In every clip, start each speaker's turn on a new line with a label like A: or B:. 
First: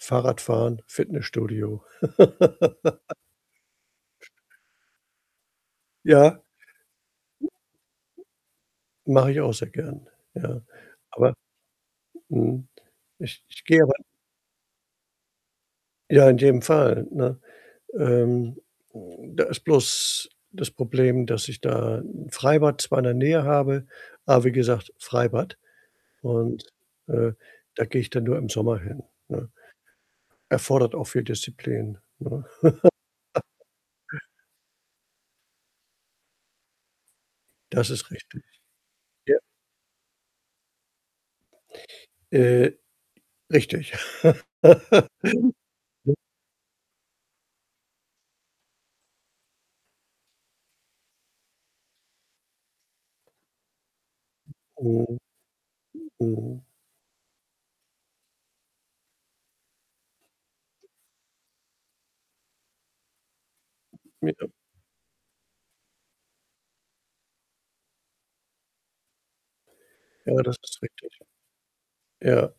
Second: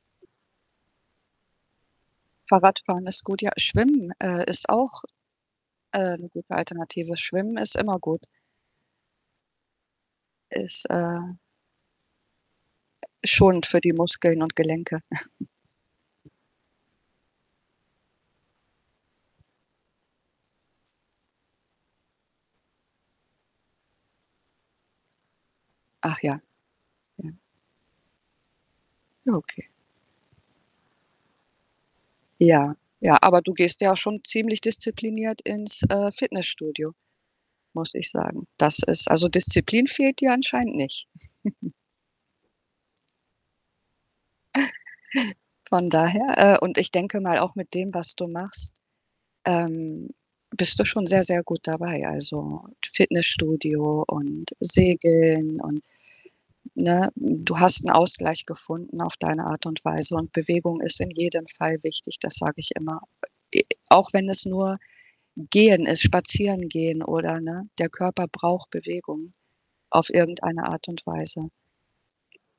A: Fahrradfahren, Fitnessstudio.
B: Fahrradfahren ist gut, ja. Schwimmen, äh, ist auch, ähm,
A: Ja.
B: gute Alternative. Schwimmen ist immer gut.
A: Mache ich auch sehr gern, ja.
B: Ist,
A: Aber,
B: äh
A: mhm, ich ich
B: schonend
A: gehe
B: für die
A: [unintelligible]
B: Muskeln und Gelenke.
A: Ja, in jedem Fall, ne? Ähm, da ist bloß das Problem, dass ich da 'n Freibad zwar in der Nähe habe, aber wie gesagt, Freibad
B: Ach ja,
A: und,
B: ja.
A: äh, da gehe ich dann nur im Sommer hin, ne?
B: Okay.
A: Erfordert auch viel Disziplin, ne?
B: Ja. Ja, aber du gehst ja auch schon ziemlich diszipliniert ins, äh, Fitnessstudio, muss
A: Das
B: ich
A: ist richtig.
B: sagen. Das ist also,
A: Ja.
B: Disziplin fehlt dir anscheinend nicht.
A: Äh, richtig.
B: Von
A: [unintelligible]
B: daher äh, und ich denke mal auch mit dem, was du machst, ähm, bist du schon sehr, sehr gut dabei. Also, Fitnessstudio und
A: Oh.
B: Segeln und
A: Oh.
B: ne? Du hast 'n Ausgleich gefunden auf deine Art und Weise und Bewegung ist in jedem Fall wichtig, das sage ich immer. Äh, e auch wenn es
A: Ja.
B: nur Gehen ist, Spazierengehen oder, ne? Der Körper braucht Bewegung, auf
A: Ja, das
B: irgendeine
A: ist
B: Art und
A: richtig.
B: Weise.
A: Ja,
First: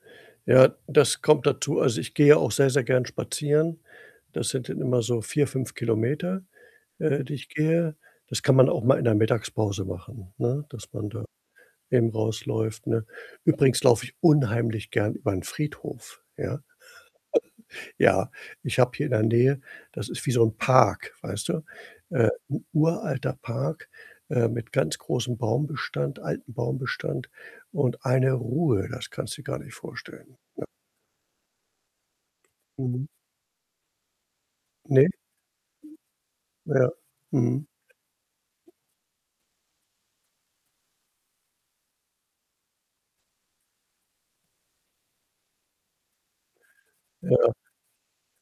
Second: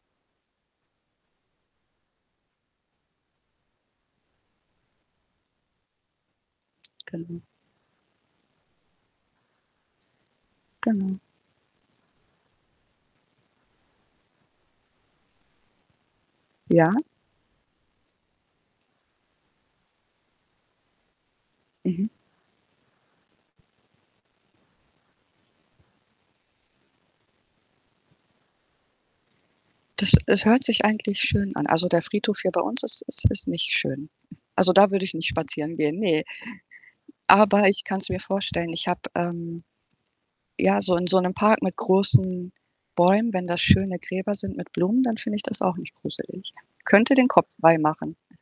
A: ja, das kommt dazu. Also, ich gehe auch sehr, sehr gern spazieren. Das sind dann immer so 4 km 5 km, äh, die
B: Genau.
A: ich gehe. Das kann man auch mal in der Mittagspause machen, ne, dass man
B: Genau.
A: da eben rausläuft, ne? Übrigens laufe ich unheimlich gern über 'n Friedhof, ja.
B: Ja.
A: Ja, ich habe hier in der Nähe das ist wie so 'n Park, weißt du?
B: Mhm.
A: Äh, 'n uralter Park, äh, mit ganz großem Baumbestand, altem Baumbestand und eine Ruhe, das kannst du dir gar nicht
B: Das
A: vorstellen.
B: das hört
A: Ja.
B: sich eigentlich schön an. Also, der Friedhof hier bei uns ist
A: Mhm.
B: ist ist nicht schön. Also, da würde
A: Ne?
B: ich nicht spazieren gehen, ne.
A: Ja. Mhm.
B: Aber ich kann's mir vorstellen, ich habe, ähm ja, so in so 'nem Park mit großen Bäumen, wenn das schöne Gräber sind mit Blumen, dann finde ich das auch nicht gruselig. Könnte den Kopf
A: Ja.
B: freimachen.